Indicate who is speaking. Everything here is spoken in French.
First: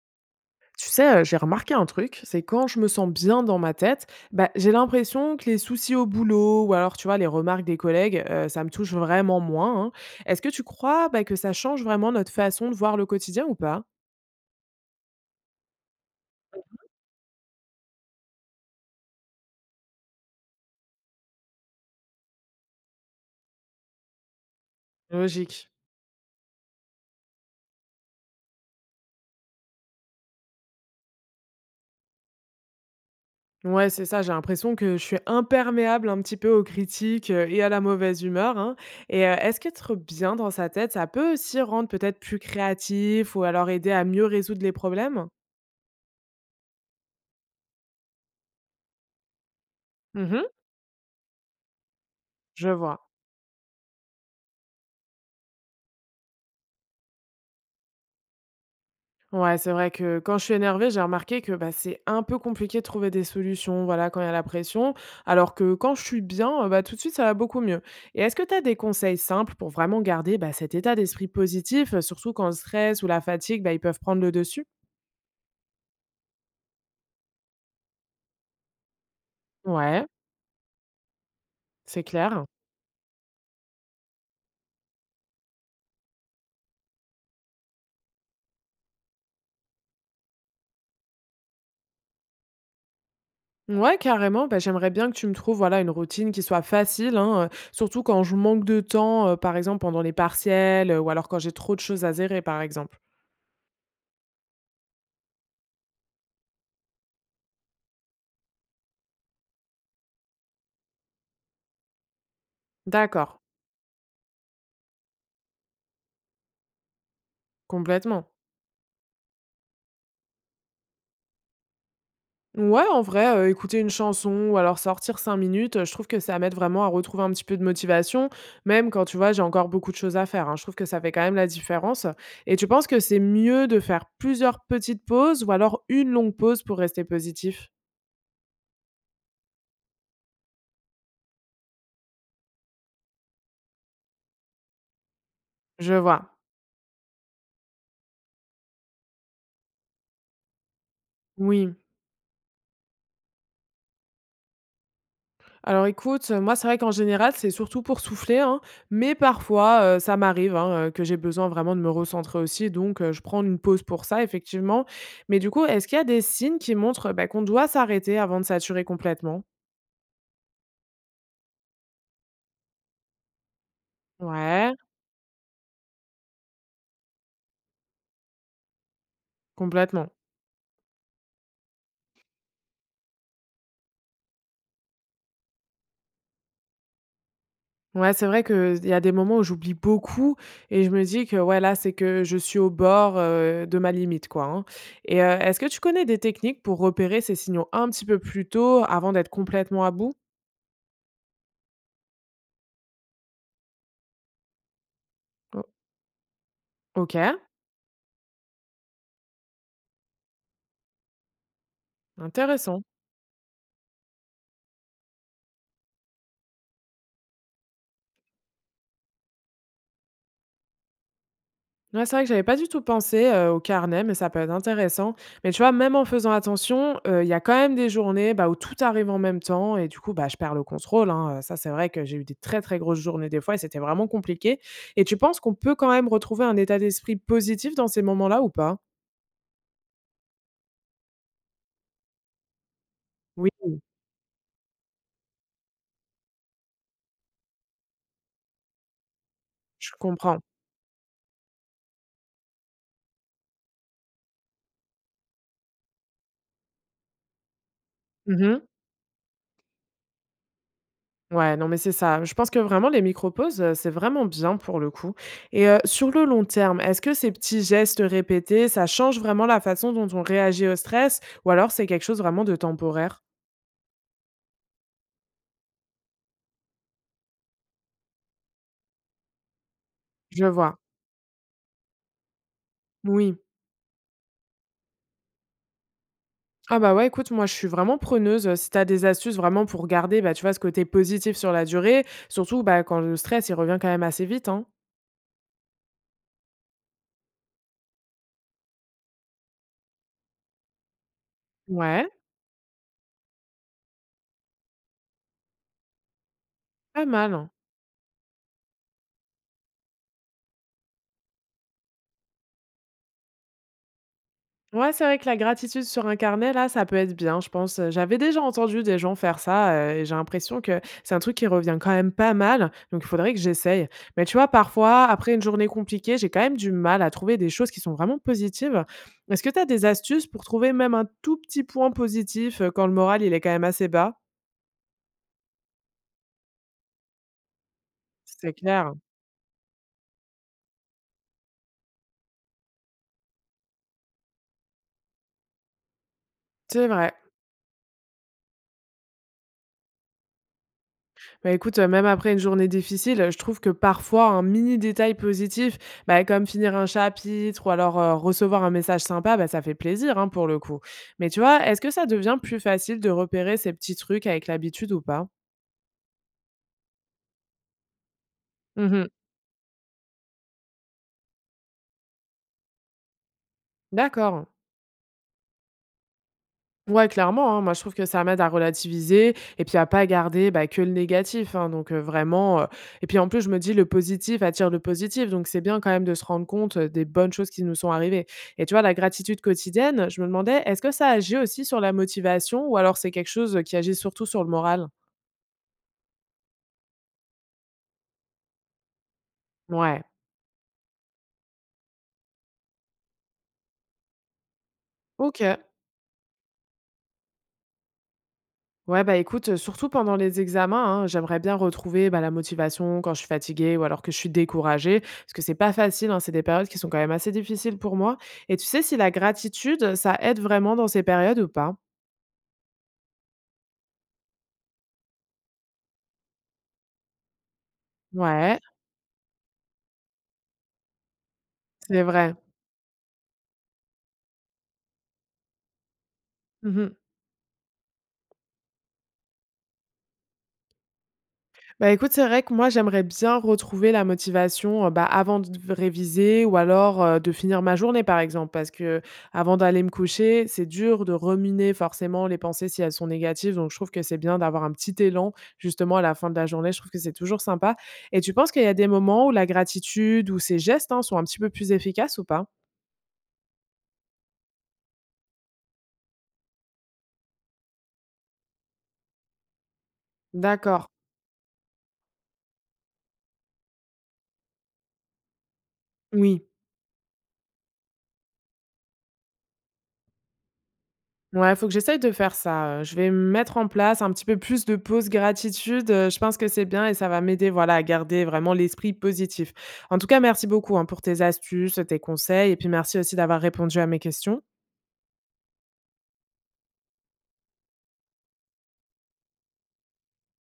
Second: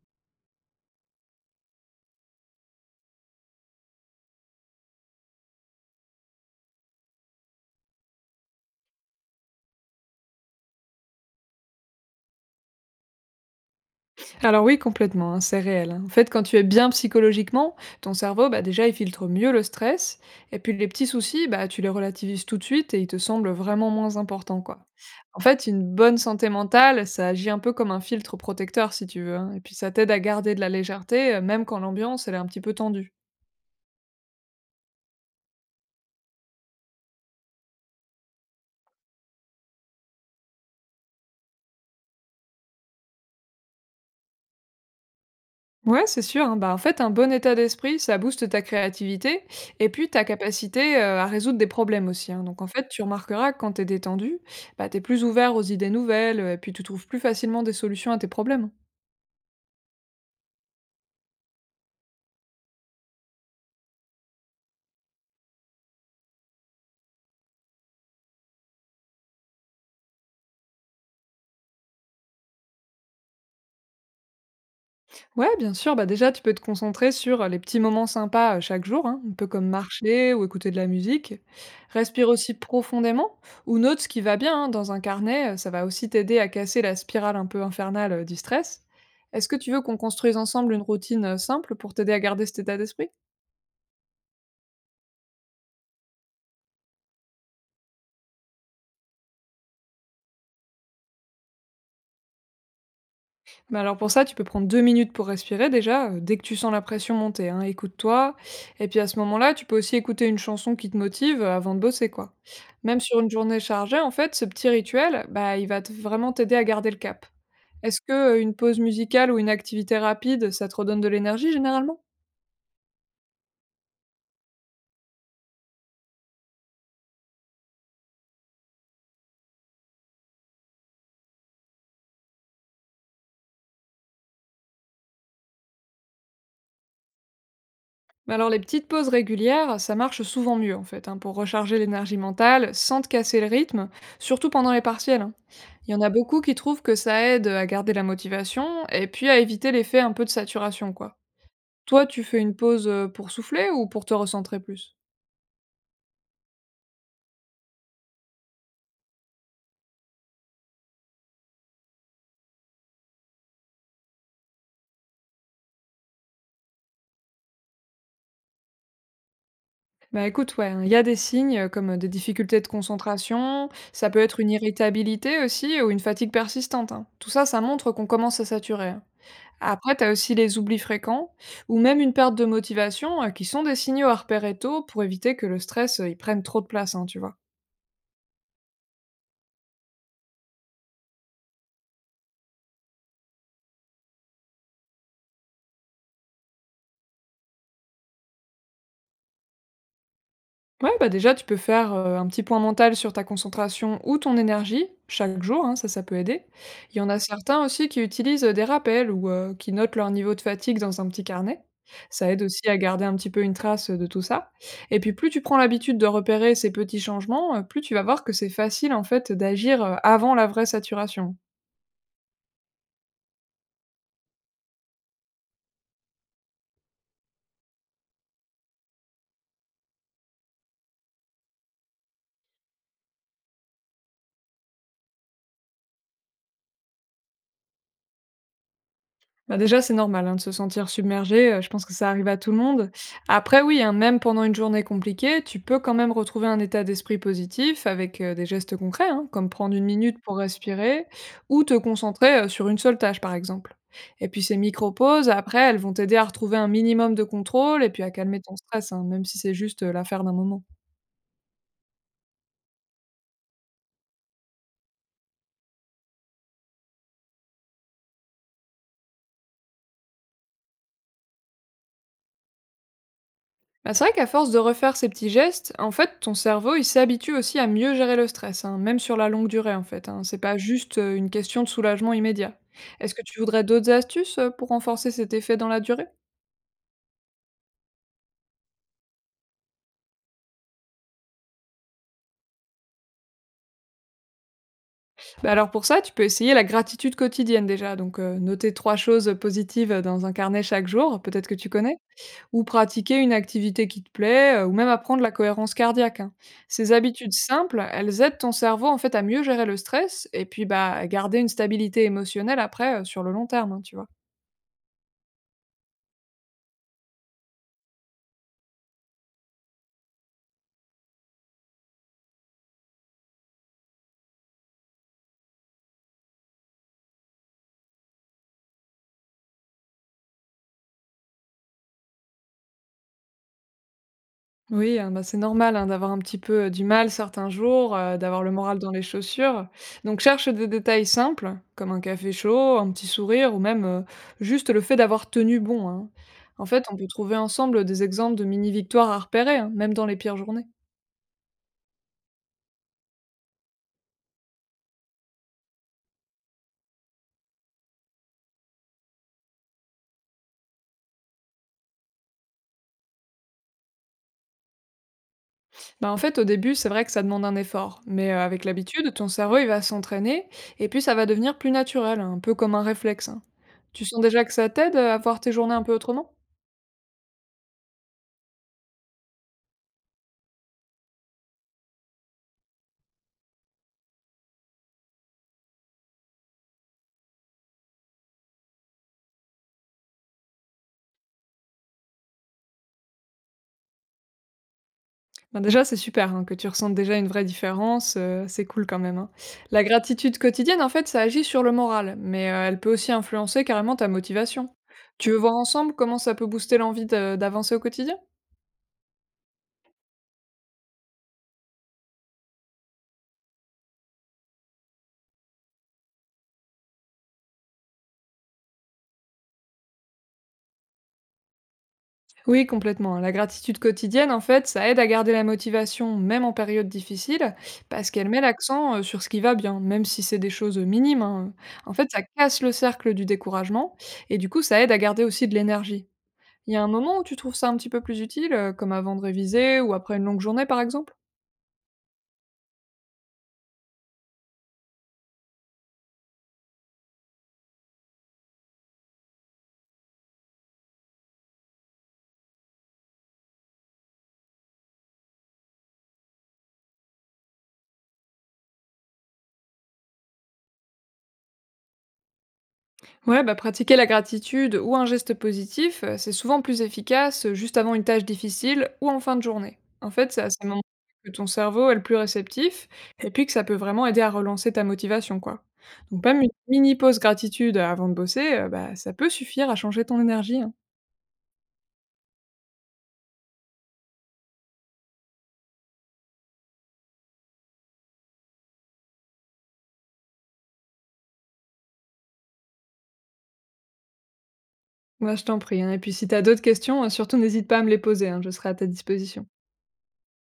Speaker 1: Tu sais, j'ai remarqué un truc, c'est quand je me sens bien dans ma tête, bah, j'ai l'impression que les soucis au boulot ou alors, tu vois, les remarques des collègues, ça me touche vraiment moins, hein. Est-ce que tu crois, bah, que ça change vraiment notre façon de voir le quotidien ou pas?
Speaker 2: Alors oui, complètement, hein, c'est réel. Hein. En fait, quand tu es bien psychologiquement, ton cerveau, bah, déjà, il filtre mieux le stress, et puis les petits soucis, bah, tu les relativises tout de suite et ils te semblent vraiment moins importants, quoi. En fait,
Speaker 1: Logique.
Speaker 2: une bonne santé mentale, ça agit un peu comme un filtre protecteur, si tu veux, hein, et puis ça t'aide à garder de la légèreté, même quand l'ambiance, elle est un petit peu tendue.
Speaker 1: Ouais, c'est ça, j'ai l'impression que je suis imperméable un petit peu aux critiques, et à la mauvaise humeur, hein. Et est-ce qu'être bien dans sa tête, ça peut aussi rendre peut-être plus créatif ou alors aider à mieux résoudre les problèmes?
Speaker 2: Ouais, c'est sûr, hein. Bah, en fait, un bon état d'esprit, ça booste ta créativité et puis ta
Speaker 1: Mmh.
Speaker 2: capacité à résoudre des problèmes aussi. Hein. Donc, en
Speaker 1: Je
Speaker 2: fait, tu
Speaker 1: vois.
Speaker 2: remarqueras que quand t'es détendu, bah, t'es plus ouvert aux idées nouvelles et puis tu trouves plus facilement des solutions à tes problèmes. Hein.
Speaker 1: Ouais, c'est vrai que quand je suis énervée, j'ai remarqué que bah, c'est un peu compliqué de trouver des solutions, voilà, quand il y a la pression, alors que quand je suis bien, bah, tout de suite, ça va beaucoup mieux. Et est-ce que tu as des conseils simples pour vraiment garder bah, cet état d'esprit positif, surtout quand le stress ou la fatigue, bah, ils peuvent prendre le dessus?
Speaker 2: Ouais, bien sûr. Bah déjà, tu peux te concentrer sur les petits moments sympas chaque jour, hein, un peu comme
Speaker 1: Ouais,
Speaker 2: marcher ou écouter de la musique.
Speaker 1: c'est
Speaker 2: Respire
Speaker 1: clair.
Speaker 2: aussi profondément ou note ce qui va bien hein, dans un carnet. Ça va aussi t'aider à casser la spirale un peu infernale du stress. Est-ce que tu veux qu'on construise ensemble une routine simple pour t'aider à garder cet état d'esprit?
Speaker 1: Ouais, carrément. Bah, j'aimerais bien que tu me trouves voilà, une routine qui soit facile, hein, surtout quand je manque de temps, par exemple pendant les partiels, ou alors quand j'ai trop de choses à zérer, par exemple.
Speaker 2: Bah alors pour ça, tu peux prendre 2 minutes pour respirer déjà, dès que tu sens la pression monter, hein, écoute-toi. Et puis à ce moment-là, tu peux aussi écouter une chanson qui te motive, avant de bosser, quoi. Même sur une
Speaker 1: D'accord,
Speaker 2: journée chargée, en fait, ce petit rituel, bah, il va te vraiment t'aider à garder le cap. Est-ce que,
Speaker 1: complètement.
Speaker 2: une pause musicale ou une activité rapide, ça te redonne de l'énergie généralement?
Speaker 1: Ouais, en vrai, écouter une chanson ou alors sortir 5 minutes, je trouve que ça m'aide vraiment à retrouver un petit peu de motivation, même quand, tu vois, j'ai encore beaucoup de choses à faire, hein. Je trouve que ça fait quand même la différence, et tu penses que c'est mieux de faire plusieurs petites pauses ou alors une longue pause pour rester positif?
Speaker 2: Mais alors les petites pauses régulières, ça marche souvent mieux en fait, hein, pour recharger l'énergie mentale sans te casser le rythme, surtout pendant les partiels. Hein. Il
Speaker 1: Je
Speaker 2: y en a
Speaker 1: vois,
Speaker 2: beaucoup qui trouvent que ça aide à garder la motivation et puis à éviter l'effet un peu de saturation, quoi.
Speaker 1: oui.
Speaker 2: Toi, tu fais une pause pour souffler ou pour te recentrer plus?
Speaker 1: Alors écoute, moi c'est vrai qu'en général, c'est surtout pour souffler, hein, mais parfois, ça m'arrive, hein, que j'ai besoin vraiment de me recentrer aussi, donc je prends une pause pour ça effectivement. Mais du coup, est-ce qu'il y a des signes qui montrent, bah, qu'on doit s'arrêter avant de saturer complètement?
Speaker 2: Bah écoute, ouais, hein, il y a des signes comme des difficultés de concentration, ça peut être une
Speaker 1: Ouais,
Speaker 2: irritabilité aussi ou une fatigue persistante. Hein. Tout ça, ça montre qu'on commence à saturer. Hein. Après, tu
Speaker 1: complètement.
Speaker 2: as aussi les oublis fréquents ou même une perte de motivation qui sont des signaux à repérer tôt pour éviter que le stress il prenne trop de place, hein, tu vois.
Speaker 1: Ouais, c'est vrai qu'il y a des moments où j'oublie beaucoup et je me dis que, ouais, là, c'est que je suis au bord, de ma limite, quoi, hein. Et est-ce que tu connais des techniques pour repérer ces signaux un petit peu plus tôt avant d'être complètement à bout?
Speaker 2: Ouais, bah déjà, tu peux faire un petit point mental sur ta concentration ou ton énergie chaque jour,
Speaker 1: O.
Speaker 2: hein, ça peut aider. Il y en
Speaker 1: OK,
Speaker 2: a certains aussi qui utilisent des rappels ou qui notent leur niveau de fatigue dans un petit carnet. Ça aide aussi à
Speaker 1: intéressant.
Speaker 2: garder un petit peu une trace de tout ça. Et puis, plus tu prends l'habitude de repérer ces petits changements, plus tu vas voir que c'est facile en fait d'agir avant la vraie saturation.
Speaker 1: Ouais, c'est vrai que j'avais pas du tout pensé, au carnet, mais ça peut être intéressant. Mais tu vois, même en faisant attention, il y a quand même des journées, bah, où tout arrive en même temps et du coup, bah, je perds le contrôle, hein, ça, c'est vrai que j'ai eu des très, très grosses journées des fois et c'était vraiment compliqué. Et tu penses qu'on peut quand même retrouver un état d'esprit positif dans ces moments-là ou pas?
Speaker 2: Bah, déjà, c'est normal, hein, de se sentir submergé, je pense que ça arrive à tout le monde.
Speaker 1: Oui,
Speaker 2: Après oui, hein, même pendant une journée compliquée, tu peux quand même retrouver un état d'esprit positif avec, des gestes concrets, hein, comme prendre une
Speaker 1: je
Speaker 2: minute pour
Speaker 1: comprends.
Speaker 2: respirer ou te concentrer, sur une seule tâche, par exemple. Et puis ces micro-pauses, après, elles vont t'aider à retrouver un minimum de contrôle et puis à calmer ton
Speaker 1: Mmh.
Speaker 2: stress, hein, même si c'est juste, l'affaire d'un moment.
Speaker 1: Ouais, non, mais c'est ça. Je pense que vraiment les micro-pauses, c'est vraiment bien pour le coup et sur le long terme, est-ce que ces petits gestes répétés, ça change vraiment la façon dont on réagit au stress ou alors c'est quelque chose vraiment de temporaire?
Speaker 2: Bah, c'est vrai qu'à force de refaire ces petits gestes, en fait, ton cerveau, il s'habitue aussi à mieux gérer le stress, hein, même sur la longue durée, en fait. Hein. C'est
Speaker 1: Je
Speaker 2: pas
Speaker 1: vois.
Speaker 2: juste une question de soulagement immédiat. Est-ce que
Speaker 1: Oui.
Speaker 2: tu voudrais d'autres astuces pour renforcer cet effet dans la durée?
Speaker 1: Ah bah, ouais, écoute, moi, je suis vraiment preneuse, si tu as des astuces vraiment pour garder, bah, tu vois, ce côté positif sur la durée, surtout, bah, quand le stress, il revient quand même assez vite, hein?
Speaker 2: Bah alors pour ça, tu peux essayer la gratitude quotidienne déjà. Donc noter trois choses positives dans un carnet chaque jour, peut-être que tu connais.
Speaker 1: Ouais,
Speaker 2: Ou pratiquer une activité qui te plaît, ou même apprendre la cohérence cardiaque, hein. Ces
Speaker 1: pas
Speaker 2: habitudes
Speaker 1: mal.
Speaker 2: simples, elles aident ton cerveau, en fait, à mieux gérer le stress et puis, bah, à garder une stabilité émotionnelle après, sur le long terme, hein, tu vois?
Speaker 1: Ouais, c'est vrai que la gratitude sur un carnet, là, ça peut être bien, je pense. J'avais déjà entendu des gens faire ça, et j'ai l'impression que c'est un truc qui revient quand même pas mal, donc il faudrait que j'essaye. Mais tu vois, parfois, après une journée compliquée, j'ai quand même du mal à trouver des choses qui sont vraiment positives. Est-ce que tu as des astuces pour trouver même un tout petit point positif, quand le moral, il est quand même assez bas?
Speaker 2: Oui, hein, bah, c'est normal, hein, d'avoir un petit peu, du mal certains jours, d'avoir le
Speaker 1: C'est
Speaker 2: moral dans
Speaker 1: clair.
Speaker 2: les chaussures. Donc cherche des détails simples, comme un café chaud, un petit sourire ou même, juste le fait d'avoir tenu bon, hein. En fait,
Speaker 1: C'est
Speaker 2: on peut
Speaker 1: vrai.
Speaker 2: trouver ensemble des exemples de mini victoires à repérer, hein, même dans les pires journées.
Speaker 1: Bah, écoute, même après une journée difficile, je trouve que parfois un mini détail positif, bah, comme finir un chapitre ou alors, recevoir un message sympa, bah, ça fait plaisir, hein, pour le coup. Mais tu vois, est-ce que ça devient plus facile de repérer ces petits trucs avec l'habitude ou pas?
Speaker 2: Bah, en fait, au début, c'est vrai que ça demande un effort, mais avec
Speaker 1: Mmh.
Speaker 2: l'habitude, ton cerveau, il va s'entraîner, et puis ça va devenir plus naturel, un peu comme un réflexe. Hein. Tu sens déjà
Speaker 1: D'accord.
Speaker 2: que ça t'aide à voir tes journées un peu autrement?
Speaker 1: Ouais, clairement, hein. Moi, je trouve que ça m'aide à relativiser et puis à pas garder, bah, que le négatif, hein. Donc, vraiment, et puis en plus, je me dis: «Le positif attire le positif», donc c'est bien quand même de se rendre compte, des bonnes choses qui nous sont arrivées et tu vois, la gratitude quotidienne, je me demandais, est-ce que ça agit aussi sur la motivation ou alors c'est quelque chose, qui agit surtout sur le moral?
Speaker 2: Ben, déjà, c'est super, hein, que tu ressentes déjà une vraie différence, c'est cool quand même, hein. La
Speaker 1: Ouais.
Speaker 2: gratitude quotidienne, en fait, ça agit sur le moral, mais, elle peut aussi influencer carrément ta motivation. Tu veux voir
Speaker 1: OK.
Speaker 2: ensemble comment ça peut booster l'envie de d'avancer au quotidien?
Speaker 1: Ouais, bah, écoute, surtout pendant les examens, hein, j'aimerais bien retrouver, bah, la motivation quand je suis fatiguée ou alors que je suis découragée. Parce que c'est pas facile, hein, c'est des périodes qui sont quand même assez difficiles pour moi et tu sais si la gratitude, ça aide vraiment dans ces périodes ou pas?
Speaker 2: Oui, complètement. La gratitude quotidienne, en fait, ça aide à garder la motivation, même en période difficile, parce qu'elle met
Speaker 1: Ouais,
Speaker 2: l'accent sur ce qui va bien, même si c'est des choses minimes. Hein. En
Speaker 1: c'est
Speaker 2: fait, ça
Speaker 1: vrai.
Speaker 2: casse le cercle du découragement, et du coup, ça aide à garder aussi de l'énergie. Il y a un
Speaker 1: Mmh.
Speaker 2: moment où tu trouves ça un petit peu plus utile, comme avant de réviser ou après une longue journée, par exemple?
Speaker 1: Bah, écoute, c'est vrai que moi, j'aimerais bien retrouver la motivation, bah, avant de v réviser ou alors, de finir ma journée, par exemple. Parce que avant d'aller me coucher, c'est dur de ruminer forcément les pensées si elles sont négatives. Donc je trouve que c'est bien d'avoir un petit élan, justement, à la fin de la journée. Je trouve que c'est toujours sympa. Et tu penses qu'il y a des moments où la gratitude ou ces gestes, hein, sont un petit peu plus efficaces ou pas?
Speaker 2: Ouais, bah, pratiquer la gratitude ou un geste positif, c'est souvent plus efficace juste avant une tâche difficile ou en fin de journée. En fait, c'est à ces moments
Speaker 1: D'accord.
Speaker 2: que ton cerveau est le plus réceptif et puis que ça peut vraiment aider à relancer ta motivation, quoi. Donc même
Speaker 1: Oui.
Speaker 2: une mini pause gratitude avant de bosser, bah, ça peut suffire à changer ton énergie. Hein.
Speaker 1: Ouais, faut que j'essaye de faire ça, je vais mettre en place un petit peu plus de pause gratitude, je pense que c'est bien et ça va m'aider, voilà, à garder vraiment l'esprit positif. En tout cas, merci beaucoup, hein, pour tes astuces, tes conseils et puis merci aussi d'avoir répondu à mes questions.
Speaker 2: Bah, je t'en prie. Hein. Et puis si t'as d'autres questions, surtout n'hésite pas à me les poser, hein, je serai à ta disposition.